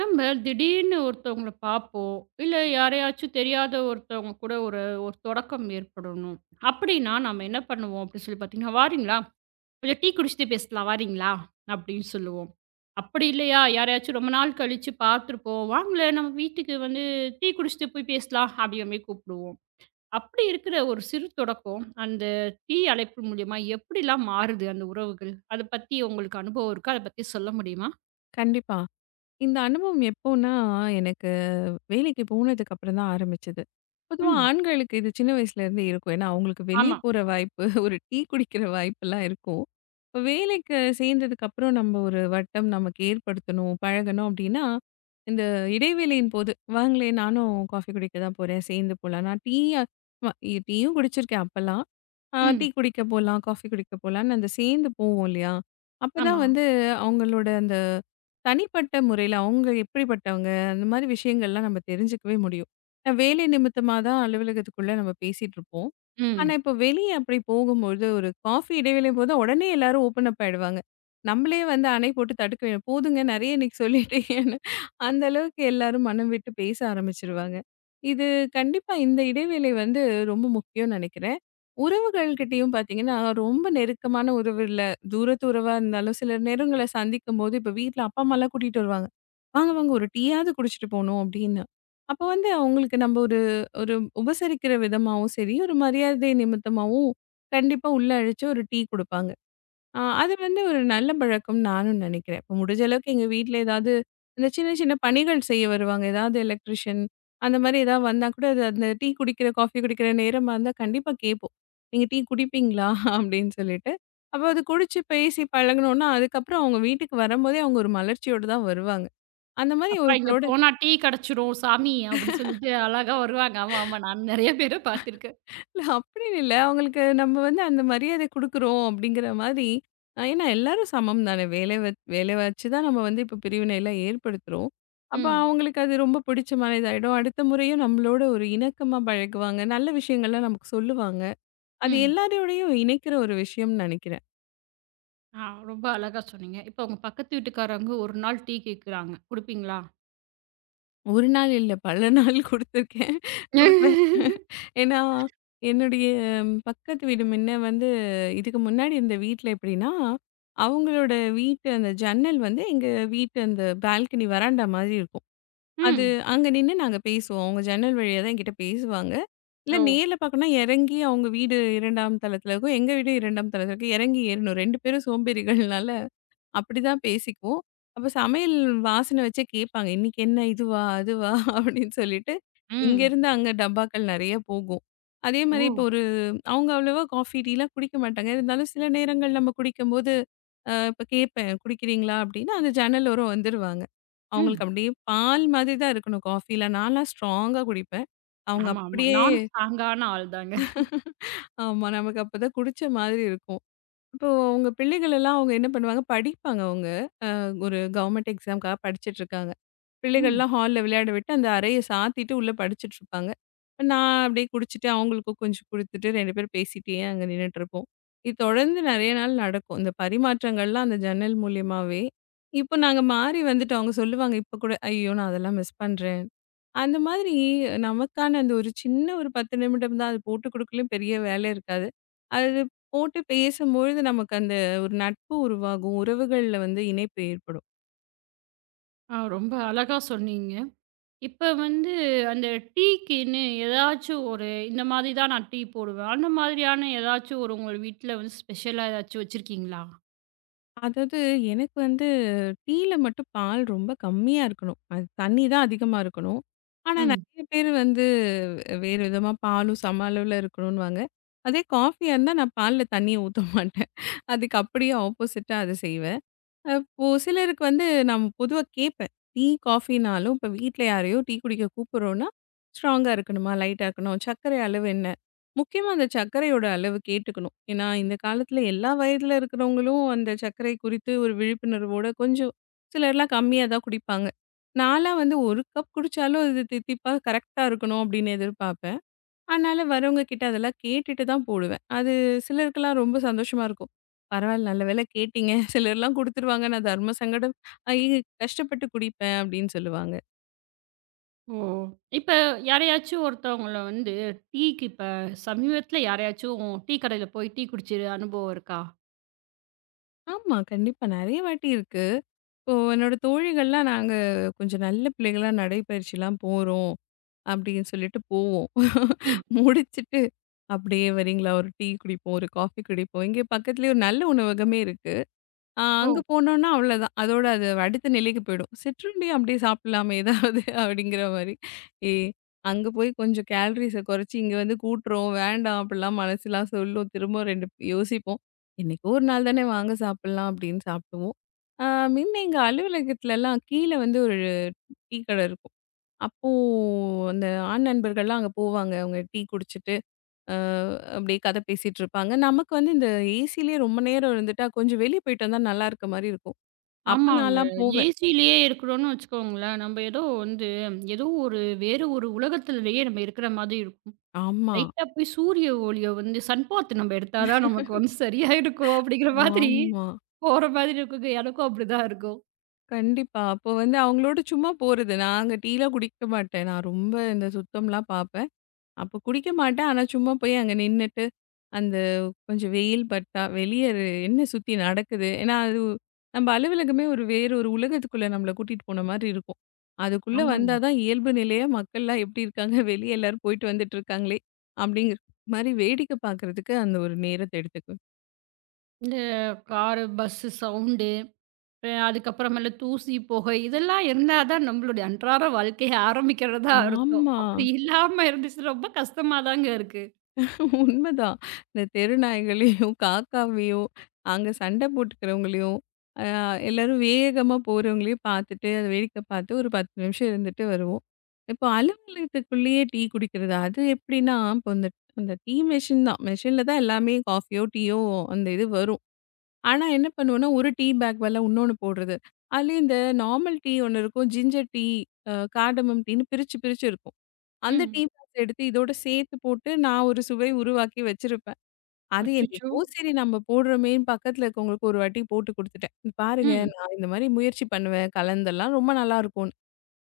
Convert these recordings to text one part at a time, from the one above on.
நம்ம திடீர்னு ஒருத்தவங்கள பார்ப்போம். இல்ல யாரையாச்சும் தெரியாத ஒருத்தவங்க கூட ஒரு ஒரு தொடக்கம் ஏற்படணும். அப்படின்னா நம்ம என்ன பண்ணுவோம் அப்படின்னு சொல்லி பார்த்தீங்கன்னா, "வாரீங்களா? கொஞ்சம் டீ குடிச்சுட்டு பேசலாம் வாரீங்களா?" அப்படின்னு சொல்லுவோம். அப்படி இல்லையா யாரையாச்சும் ரொம்ப நாள் கழிச்சு பார்த்துருப்போம். "வாங்களேன் நம்ம வீட்டுக்கு வந்து டீ குடிச்சுட்டு போய் பேசலாம்." அப்படிங்கிற மாரி கூப்பிடுவோம். அப்படி இருக்கிற ஒரு சிறு தொடக்கம், அந்த டீ அழைப்பு மூலியமா எப்படிலாம் மாறுது அந்த உறவுகள்? அத பத்தி உங்களுக்கு அனுபவம் இருக்கா? அத பத்தி சொல்ல முடியுமா? கண்டிப்பா. இந்த அனுபவம் எப்போன்னா, எனக்கு வேலைக்கு போனதுக்கு அப்புறம் தான் ஆரம்பிச்சது. பொதுவா ம். ஆண்களுக்கு இது சின்ன வயசுலேருந்தே இருக்கும். ஏன்னா, அவங்களுக்கு வெளிய ஆமா. போற வாய்ப்பு, ஒரு டீ குடிக்கிற வாய்ப்பெல்லாம் இருக்கும். இப்ப வேலைக்கு சேர்ந்ததுக்கு அப்புறம் நம்ம ஒரு வட்டம் நமக்கு ஏற்படுத்தணும், பழகணும் அப்டின்னா, இந்த இடைவேளையின் போது, "வாங்களேன் நானும் காஃபி குடிக்க தான் போறேன், சேர்ந்து போலாம்." நான் டீயா வ டீயும் குடிச்சிருக்கேன் அப்பலாம். டீ ம். குடிக்க போலாம், காஃபி குடிக்க போலான்னு அந்த சேர்ந்து போவோம் இல்லையா? அப்பதான் ஆமா. வந்து அவங்களோட அந்த தனிப்பட்ட முறையில அவங்க எப்படிப்பட்டவங்க? அந்த மாரி விஷயங்கள்லாம் நம்ம தெரிஞ்சுக்கவே முடியும். நான் வேலை நிமித்தமா தான் அலுவலகத்துக்குள்ள நம்ம பேசிட்டுருப்போம். ஆனா, ம். இப்போ வெளிய அப்படி போகும்பொழுது ஒரு காஃபி இடைவேளை போது உடனே எல்லாரும் ஓப்பன் அப் ஆயிடுவாங்க. நம்மளே வந்து அணை போட்டு தடுக்க வேணும். போதுங்க நெறைய இன்னைக்கு சொல்லிட்டீங்கன்னு. அந்த அளவுக்கு எல்லாரும் மனம் விட்டு பேச ஆரம்பிச்சுருவாங்க. இது கண்டிப்பா இந்த இடைவேளை வந்து ரொம்ப முக்கியம்னு நெனைக்கிறேன். உறவுகள் கிட்டயும் பார்த்தீங்கன்னா, ரொம்ப நெருக்கமான உறவு இல்ல. தூரத்து உறவா இருந்தாலும் சில நேரங்கள சந்திக்கும்போது, இப்ப வீட்ல அப்பா, அம்மாலாம் கூட்டிட்டு வருவாங்க. "வாங்க, வாங்க ஒரு டீயாவது குடிச்சிட்டு போணும்" அப்படின்னு. அப்போ வந்து அவங்களுக்கு நம்ம ஒரு ஒரு உபசரிக்கிற விதமாவும் சரி, ஒரு மரியாதை நிமித்தமாவும் கண்டிப்பா உள்ள அழைச்சு ஒரு டீ குடுப்பாங்க. ஆ, அது வந்து ஒரு நல்ல பழக்கம்னு நானும் நினைக்கிறேன். இப்ப முடிஞ்ச அளவுக்கு எங்க வீட்ல ஏதாவது இந்த சின்ன சின்ன பணிகள் செய்ய வருவாங்க. ஏதாவது எலக்ட்ரிஷியன் அந்த மாரி ஏதாவது வந்தா கூட அது அந்த டீ குடிக்கிற, காஃபி குடிக்கிற நேரமா இருந்தா கண்டிப்பா கேட்போம். "நீங்க டீ குடிப்பீங்களா?" அப்படின்னு சொல்லிட்டு. அப்ப அது குடிச்சு பேசி பழகுனோம்னா, அதுக்கப்புறம் அவங்க வீட்டுக்கு வரும்போதே அவங்க ஒரு மலர்ச்சியோட தான் வருவாங்க. அந்த மாரி "அப்பா இங்க ஒருத்தரோட போனா டீ கெடைச்சிரும் சாமி" அப்படி சொல்லிட்டு அழகா வருவாங்க. ஆமா, ஆமா. நான் நெறைய பேர பார்த்துருக்கேன். இல்ல அப்படின்னு இல்ல. அவங்களுக்கு நம்ம வந்து அந்த மரியாதை குடுக்குறோம் அப்படிங்கிற மாதிரி, ஏன்னா எல்லாரும் சமம் தானே. வேலை வச்சு தான் நம்ம வந்து இப்போ பிரிவினைலாம் ஏற்படுத்துறோம். அப்ப ம். அவங்களுக்கு அது ரொம்ப பிடிச்சமான இதாயிடும். அடுத்த முறையும் நம்மளோட ஒரு இணக்கமா பழகுவாங்க. நல்ல விஷயங்கள்லாம் நமக்கு சொல்லுவாங்க. அது ம். எல்லாரோடையும் இணைக்கிற ஒரு விஷயம்னு நினைக்கிறேன். ஆ, ரொம்ப அழகா சொன்னீங்க. இப்ப உங்க பக்கத்து வீட்டுக்காரங்க ஒரு நாள் டீ கேட்குறாங்க. குடுப்பீங்களா? 1 நாள் இல்ல. பல நாள் குடுத்துருக்கேன். குடுப்பேன். ஏன்னா, என்னுடைய பக்கத்து வீடு முன்ன வந்து இதுக்கு முன்னாடி இருந்த வீட்ல எப்படின்னா, அவங்களோட வீட்டு அந்த ஜன்னல் வந்து எங்க வீட்டு அந்த பால்கனி வராண்டா மாதிரி இருக்கும். அது ம். அங்க நின்னு நாங்க பேசுவோம். அவங்க ஜன்னல் வழியா தான் என்கிட்ட பேசுவாங்க. இல்ல ஓ! நேர்ல பார்க்கணும்னா இறங்கி அவங்க வீடு 2ஆம் தளத்துல இருக்கும். எங்க வீடு 2ஆம் தளத்துல இருக்கு. இறங்கி ஏறணும். 2 பேரும் சோம்பேறிகள்னால அப்படிதான் பேசிக்குவோம். அப்ப சமையல் வாசனை வச்சே கேட்பாங்க. "இன்னைக்கு என்ன இதுவா? அதுவா?" அப்படின்னு சொல்லிட்டு, ம். இங்கேருந்து அங்க டப்பாக்கள் நெறைய போகும். அதே ஓ! மாரி இப்போ ஒரு அவங்க அவ்வளவா காஃபி, டீலாம் குடிக்க மாட்டாங்க. இருந்தாலும் சில நேரங்கள் நம்ம குடிக்கும்போது, இப்ப கேட்பேன், "குடிக்கிறீங்களா?" அப்படின்னா அந்த ஜன்னல் ஓரம் வந்துருவாங்க. அவங்களுக்கு ம். அப்படியே பால் மாதிரி தான் இருக்கணும் காஃபிலாம். நான்லாம் ஸ்ட்ராங்கா குடிப்பேன். அவங்க ஆமா, ஆமா. அப்படியே நானும் ஸ்ட்ராங்கான ஆள் தாங்க. ஆமா. நமக்கு அப்பதான் குடிச்ச மாதிரி இருக்கும். இப்போ உங்க பிள்ளைகள் எல்லாம் அவங்க என்ன பண்ணுவாங்க? படிப்பாங்க அவங்க. ஒரு கவர்மெண்ட் எக்ஸாம்க்காக படிச்சுட்ருக்காங்க. ம். பிள்ளைகள்லாம் ஹால்ல விளையாட விட்டு, அந்த அறைய சாத்திட்டு உள்ள படிச்சுட்ருப்பாங்க. நான் அப்படியே குடிச்சிட்டு, அவங்களுக்கும் கொஞ்சம் குடுத்துட்டு 2 பேரும் பேசிட்டே அங்க நின்னுட்ருப்போம். இது தொடர்ந்து நெறைய நாள் நடக்கும். இந்த பரிமாற்றங்கள்லாம் அந்த ஜன்னல் மூலியமாவே. இப்போ நாங்க மாறி வந்துட்டோம். அவங்க சொல்லுவாங்க இப்ப கூட, "ஐயோ! நான் அதெல்லாம் மிஸ் பண்றேன்." அந்த மாதிரி நமக்கான அந்த ஒரு சின்ன ஒரு 10 நிமிடம் தான். அது போட்டு குடுக்கலயும் பெரிய வேலை இருக்காது. அது போட்டு பேசும்பொழுது நமக்கு அந்த ஒரு நட்பு உருவாகும். உறவுகள்ல வந்து இணைப்பு ஏற்படும். ஆ, ரொம்ப அழகா சொன்னீங்க. இப்ப வந்து அந்த டீக்குன்னு ஏதாச்சும் ஒரு இந்த மாதிரி தான் நான் டீ போடுவேன். அந்த மாதிரியான ஏதாச்சும் ஒரு உங்க வீட்ல வந்து ஸ்பெஷலா ஏதாச்சும் வச்சிருக்கீங்களா? அதாவது எனக்கு வந்து டீல மட்டும் பால் ரொம்ப கம்மியா இருக்கணும். அது தண்ணி தான் அதிகமா இருக்கணும். ஆனா ம். நெறைய பேர் வந்து வேறு விதமா பாலும் சம அளவுல இருக்கணுன்னுவாங்க. அதே காஃபியா இருந்தா நான் பால்ல தண்ணிய ஊத்த மாட்டேன். அதுக்கு அப்படியே ஆப்போசிட்டா அத செய்வேன். இப்போ சிலருக்கு வந்து நான் பொதுவா கேட்பேன். டீ, காஃபினாலும் இப்ப வீட்ல யாரையோ டீ குடிக்க கூப்பிடுறோம்னா, ஸ்ட்ராங்கா இருக்கணுமா? லைட்டா இருக்கணும். சர்க்கரை அளவு என்ன? முக்கியமா அந்த சர்க்கரையோட அளவு கேட்டுக்கணும். ஏன்னா, இந்த காலத்துல எல்லா வயதுல இருக்கிறவங்களும் அந்த சர்க்கரை குறித்து ஒரு விழிப்புணர்வோட கொஞ்சம் சிலர்லாம் கம்மியா தான் குடிப்பாங்க. நான்லாம் வந்து 1 கப் குடிச்சாலும் அது தித்திப்பா கரெக்ட்டா இருக்கணும் அப்படின்னு எதிர்பார்ப்பேன். அதனால வரவங்க கிட்ட அதெல்லாம் கேட்டுட்டு தான் போடுவேன். அது சிலருக்கெல்லாம் ரொம்ப சந்தோஷமா இருக்கும். பரவாயில்ல நல்ல வேளை கேட்டீங்க. சிலர்லாம் குடுத்துருவாங்க. நான் தர்ம சங்கடம் ஆகி கஷ்டப்பட்டு குடிப்பேன் அப்படின்னு சொல்லுவாங்க. ஓ! இப்ப யாரையாச்சும் ஒருத்தவங்கள வந்து டீக்கு இப்ப சமீபத்தில யாரையாச்சும் டீ கடையில போய் டீ குடிச்ச அனுபவம் இருக்கா? ஆமா கண்டிப்பா நெறைய வாட்டி இருக்கு. இப்போ என்னோட தோழிகள்லாம் நாங்க கொஞ்சம் நல்ல பிள்ளைகளா நடைப்பயிற்சிலாம் போறோம் அப்படின்னு சொல்லிட்டு போவோம். ம். முடிச்சுட்டு அப்படியே வரீங்களா? ஒரு டீ குடிப்போம், ஒரு காஃபி குடிப்போம். இங்கே பக்கத்துலயே ஒரு நல்ல உணவகமே இருக்கு. அங்க ஓ! போனோம்னா அவ்வளோதான். அதோட அது அடுத்த நிலைக்கு போயிடும். சிற்றுண்டி அப்படியே சாப்பிடலாமே ஏதாவது அப்படிங்கிற மாரி. ஏ அங்க போய் கொஞ்சம் கேலரீஸ குறைச்சு இங்க வந்து கூட்டுறோம், வேண்டாம் அப்படிலாம் மனசுலாம் சொல்லும். திரும்ப 2 யோசிப்போம். என்னைக்கோ ஒரு நாள் தானே வாங்க சாப்பிடலாம் அப்படின்னு சாப்பிடுவோம். ஆ முன்ன எங்க அலுவலகத்துலலாம் கீழ வந்து ஒரு டீ கடை இருக்கும். அப்போ அந்த ஆண் நண்பர்கள்லாம் அங்க போவாங்க. அவங்க டீ குடிச்சிட்டு, அ அப்படியே கதை பேசிட்டு இருப்பாங்க. நமக்கு வந்து இந்த ஏசிலேயே ரொம்ப நேரம் இருந்துட்டா கொஞ்சம் வெளிய போயிட்டு வந்தா நல்லா இருக்க மாரி இருக்கும். அப்ப ஆமாங்க. நான்லாம் போவேன். ஏசிலயே இருக்கிறோம்னு வச்சுக்கோங்களேன். நம்ம ஏதோ வந்து ஏதோ ஒரு வேறு ஒரு உலகத்திலேயே நம்ம இருக்கிற மாதிரி இருக்கும். ஆமா, லைட்டா போய் சூரிய ஒளிய வந்து சன்பாத் நம்ம எடுத்தா தான் நமக்கு வந்து சரியா இருக்கும் அப்படிங்கிற மாதிரி ஆமா. போற மாதிரி இருக்குங்க. எனக்கும் அப்படிதான் இருக்கும். கண்டிப்பா. அப்போ வந்து அவங்களோட சும்மா போறது. நான் அங்க டீலாம் குடிக்க மாட்டேன். நான் ரொம்ப இந்த சுத்தம்லாம் பார்ப்பேன். அப்போ குடிக்க மாட்டேன். ஆனா சும்மா போய் அங்க நின்னுட்டு, அந்த கொஞ்சம் வெயில் பட்டா, வெளிய என்ன சுத்தி நடக்குது? ஏன்னா, அது நம்ம அலுவலகமே ஒரு வேறு ஒரு உலகத்துக்குள்ள நம்மள கூட்டிட்டு போன மாரி இருக்கும். அதுக்குள்ள ஆமாங்க. வந்தா தான் இயல்பு நிலையா மக்கள்லாம் எப்படி இருக்காங்க? வெளிய எல்லாரும் போயிட்டு வந்துட்டு இருக்காங்களே! அப்படிங்கிற மாரி வேடிக்கை பார்க்கறதுக்கு அந்த ஒரு நேரத்த எடுத்துக்குவேன். இந்த காரு, பஸ்ஸு சவுண்டு அதுக்கப்புறமேல தூசி, புகை இதெல்லாம் இருந்தா தான் நம்மளுடைய அன்றாட வாழ்க்கைய ஆரம்பிக்கிறதா அர்த்தம். ஆமா. அப்படி இல்லாம இருந்துச்சுன்னா ரொம்ப கஷ்டமா தாங்க இருக்கு. உண்மதான். இந்த தெரு நாய்களையும், காக்காவையும், அங்க சண்டை போட்டுக்கிறவங்களையும், அ எல்லாரும் வேகமா போறவங்களையும் பார்த்துட்டு, அத வேடிக்கை பார்த்து ஒரு 10 நிமிஷம் இருந்துட்டு வருவோம். இப்போ அலுவலகத்துக்குள்ளேயே டீ குடிக்கிறது, அது எப்படின்னா, இப்போ இந்த அந்த டீ மெஷின் தான். மெஷின்ல தான் எல்லாமே காஃபியோ, டீயோ அந்த இது வரும். ஆனா என்ன பண்ணுவோம்னா, ஒரு டீ பேக் பதிலா இன்னொன்னு போடுறது. அதுலயும் இந்த நார்மல் டீ ஒண்ணு இருக்கும். ஜிஞ்சர் டீ, கார்டமம் டீன்னு பிரிச்சு, பிரிச்சு இருக்கும். அந்த டீ ம். பேக்ஸ் எடுத்து இதோட சேர்த்து போட்டு நான் ஒரு சுவை உருவாக்கி வச்சிருப்பேன். அது அச்சச்சோ! என்னைக்கோ சரி நம்ம போடுறோமேன்னு பக்கத்துல இருக்கவங்களுக்கு ஒரு வாட்டி போட்டு குடுத்துட்டேன். "பாருங்க ம். நான் இந்த மாரி முயற்சி பண்ணுவேன். கலந்தெல்லாம் ரொம்ப நல்லாருக்கும்.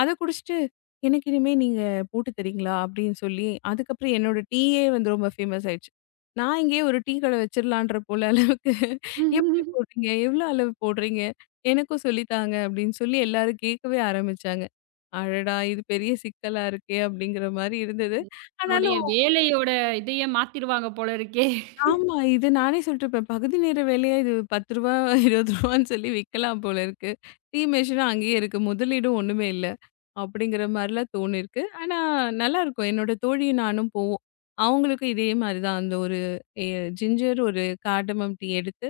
அத குடிச்சுட்டு, "எனக்கு இனிமே நீங்க போட்டு தர்றீங்களா?" அப்படின்னு சொல்லி, அதுக்கப்புறம் என்னோட டீயே வந்து ரொம்ப ஃபேமஸ் ஆயிடுச்சு. நான் இங்கேயே ஒரு டீ கடை வச்சிடலான்ற போல அளவுக்கு, "எப்படி போடுறீங்க? எவ்வளோ அளவு போடுறீங்க? எனக்கும் சொல்லித்தாங்க." அப்படின்னு சொல்லி எல்லாரும் கேட்கவே ஆரம்பிச்சாங்க. அடடா! இது பெரிய சிக்கலா இருக்கே! அப்படிங்கிற மாரி இருந்தது. உங்களுடைய ஆனாலும் வேலையோட இதையே மாத்திருவாங்க போல இருக்கே! ஆமா. இது நானே சொல்லிட்டுருப்பேன். பகுதி நேர வேலையா இது ரூ. 10 ரூ. 20ன்னு சொல்லி விக்கலாம் போல இருக்கு. டீ மெஷினும் அங்கேயே இருக்கு. முதலீடும் ஒண்ணுமே இல்ல. அப்படிங்கிற மாரிலாம் தோணியிருக்கு. ஆனா நல்லாருக்கும். என்னோட தோழியும் நானும் போவோம். அவங்களுக்கும் இதே மாரி தான். அந்த ஒரு எ ஜிஞ்சர், ஒரு கார்டமம் டீ எடுத்து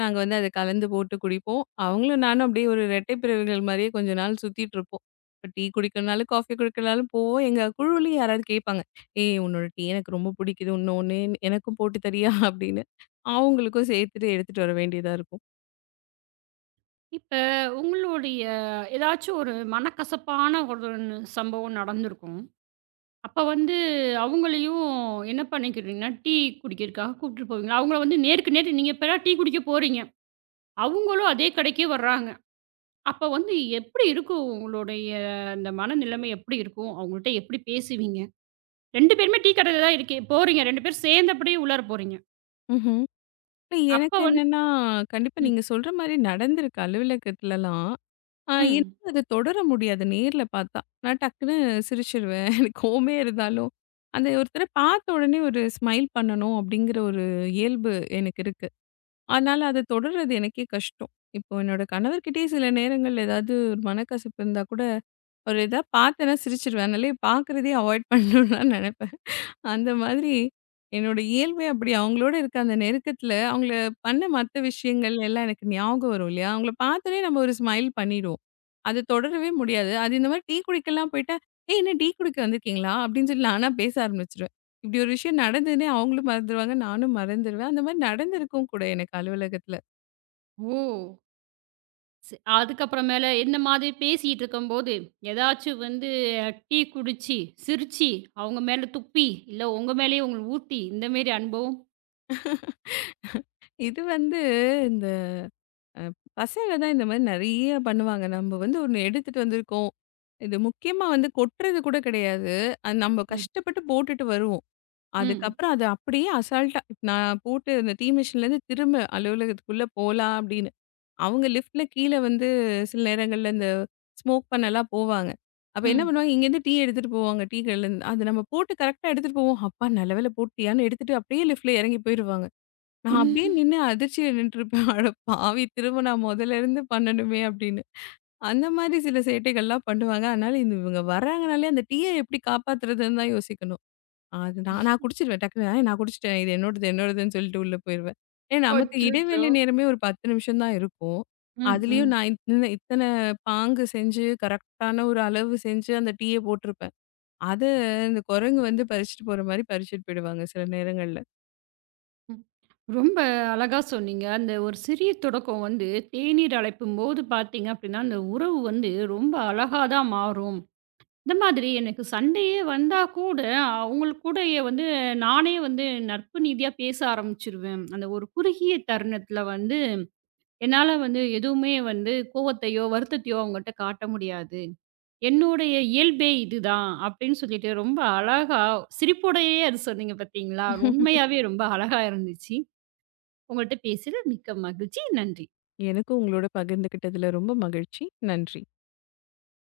நாங்க வந்து அத கலந்து போட்டு குடிப்போம். அவங்களும் நானும் அப்படியே ஒரு ரெட்டை பிறவிகள் மாரியே கொஞ்ச நாள் சுத்திட்டு இருப்போம். இப்ப டீ குடிக்கணும்னாலும், காஃபி குடிக்கணும்னாலும் போவோம். எங்க குழுவுலயும் யாராவது கேட்பாங்க. ஏய் உன்னோட டீ எனக்கு ரொம்ப பிடிக்குது இன்னொன்னு எனக்கும் போட்டு தரியா அப்படின்னு அவங்களுக்கும் சேர்த்துட்டு எடுத்துட்டு வர வேண்டியதா இருக்கும் இப்ப உங்களுடைய ஏதாச்சும் ஒரு மனக்கசப்பான ஒரு சம்பவம் நடந்திருக்கும். அப்ப வந்து அவங்களையும் என்ன பண்ணிக்கிறீங்கன்னா, டீ குடிக்கிறதுக்காக கூப்பிட்டு போவீங்களா? அவங்கள வந்து நேருக்கு நேர் நீங்க இப்பலாம் டீ குடிக்க போறீங்க. அவங்களும் அதே கடைக்கே வர்றாங்க. அப்ப வந்து எப்படி இருக்கும் உங்களுடைய அந்த மனநிலைமை எப்படி இருக்கும்? அவங்கள்ட்ட எப்படி பேசுவீங்க? 2 பேருமே டீ கடையில தான் இருக்கி போறீங்க. 2 பேரும் சேர்ந்தபடியே உள்ளார போறீங்க. ம்ஹ்ம். இப்ப எனக்கு அப்ப வந்து என்னன்னா கண்டிப்பா ம், நீங்க சொல்ற மாதிரி நடந்திருக்கு அலுவலகத்துலலாம். ஆ ம். என்னால அத தொடர முடியாது நேர்ல பார்த்தா. நான் டக்குன்னு சிரிச்சுருவேன். எனக்கு கோவமே இருந்தாலும் அந்த ஒருத்தர பார்த்த உடனே ஒரு ஸ்மைல் பண்ணணும் அப்படிங்கிற ஒரு இயல்பு எனக்கு இருக்கு. ஆனால அத தொடர்றது எனக்கே கஷ்டம். இப்போ என்னோட கணவர்கிட்டயே சில நேரங்கள்ல ஏதாவது ஒரு மனக்கசப்பு இருந்தா கூட, அவரு எதாவது பார்த்தேன்னா சிரிச்சுருவேன். அதனாலயே பார்க்குறதயே அவாய்ட் பண்ணணும்னு தான் நெனைப்பேன். அந்த மாதிரி என்னோட இயல்பே அப்படி. அவங்களோட இருக்க அந்த நெருக்கத்துல, அவங்கள பண்ண மத்த விஷயங்கள் எல்லாம் எனக்கு ஞாபகம் வரும் இல்லையா? அவங்கள பார்த்தோனே நம்ம ஒரு ஸ்மைல் பண்ணிடுவோம். அது தொடரவே முடியாது. அது இந்த மாதிரி டீ குடிக்கலாம் போயிட்டா, "ஏய் என்ன டீ குடிக்க வந்திருக்கீங்களா?" அப்படின்னு சொல்லி நானா பேச ஆரம்பிச்சுருவேன். இப்படி ஒரு விஷயம் நடந்ததுன்னே அவங்களும் மறந்துருவாங்க, நானும் மறந்துருவேன். அந்த மாதிரி நடந்திருக்கும் கூட எனக்கு அலுவலகத்துல. ஓ! ச அதுக்கப்புறம் மேல இந்த மாதிரி பேசிட்டு இருக்கும்போது, ஏதாச்சும் வந்து டீ குடிச்சு, சிரிச்சு, அவங்க மேல துப்பி, இல்ல உங்க மேலேயே உங்கள ஊத்தி இந்த மாரி அனுபவம்? இது வந்து அ பசங்க தான் இந்த மாரி நெறைய பண்ணுவாங்க. நம்ம வந்து ஒண்ணு எடுத்துட்டு வந்திருக்கோம். இது முக்கியமா வந்து கொட்டுறது கூட கிடையாது. அது நம்ம ம், கஷ்டப்பட்டு போட்டுட்டு வருவோம். ம், அதுக்கப்புறம் அது அப்படியே அசால்ட்டா நான் போட்டு இந்த டீ மிஷின்லேருந்து திரும்ப அலுவலகத்துக்குள்ள போலாம் அப்படின்னு. அவங்க லிஃப்ட்ல கீழ வந்து சில நேரங்கள்ல இந்த ஸ்மோக் பண்ணலாம் போவாங்க. அப்ப என்ன ம். பண்ணுவாங்க, இங்கேருந்து டீ எடுத்துட்டு போவாங்க. டீ கடையிலேருந்து. அது நம்ம போட்டு கரெக்ட்டா எடுத்துட்டு போவோம். "அப்பா நல்ல வேளை போட்டியான்னு" எடுத்துட்டு அப்படியே லிஃப்ட்ல இறங்கி போயிருவாங்க. நான் அப்படியே நின்னு அதிர்ச்சியில நின்றுருப்பேன். அட பாவி! திரும்ப நான் முதலருந்து பண்ணணுமே அப்படின்னு. அந்த மாதிரி சில சேட்டைகள்லாம் பண்ணுவாங்க. அதனால இந்த இவங்க வர்றாங்கனாலே அந்த டீய எப்படி காப்பாத்துறதுன்னு தான் யோசிக்கணும். அது நான் நான் குடிச்சிருவேன். டக்குனு "ஏய் நான் குடிச்சிட்டேன். இது என்னோடது, என்னோடதுன்னு" சொல்லிட்டு உள்ள போயிருவேன். ஏன்னா நமக்கு அச்சச்சோ! இடைவேளை நேரமே ஒரு 10 நிமிஷம் தான் இருக்கும். ம், அதுலயும் ம். நான் இத்தன இத்தனை பாங்கு செஞ்சு, கரெக்ட்டான ஒரு அளவு செஞ்சு அந்த டீய போட்டிருப்பேன். அத இந்த குரங்கு வந்து பறிச்சுட்டு போற மாரி பறிச்சுட்டு போயிடுவாங்க சில நேரங்கள்ல. ம். ரொம்ப அழகா சொன்னீங்க. அந்த ஒரு சிறிய தொடக்கம் வந்து தேநீர் அழைப்பும்போது பார்த்தீங்க அப்டின்னா, அந்த உறவு வந்து ரொம்ப அழகா தான் மாறும். இந்த மாதிரி எனக்கு சண்டையே வந்தா கூட, அவங்களுக்கு கூடயே வந்து நானே வந்து நட்பு ரீதியா பேச ஆரம்பிச்சுருவேன். அந்த ஒரு குறுகிய தருணத்தில வந்து என்னால வந்து எதுவுமே வந்து கோவத்தையோ, வருத்தத்தையோ அவங்ககிட்ட காட்ட முடியாது. என்னுடைய இயல்பே இதுதான் அப்டின்னு சொல்லிட்டு ரொம்ப அழகா சிரிப்போடையே அது சொன்னீங்க பார்த்தீங்களா? உண்மையாவே ரொம்ப அழகா இருந்துச்சு. உங்கள்ட்ட பேசியதில் மிக்க மகிழ்ச்சி. நன்றி. எனக்கும் உங்களோட பகிர்ந்துக்கிட்டதுல ரொம்ப மகிழ்ச்சி. நன்றி.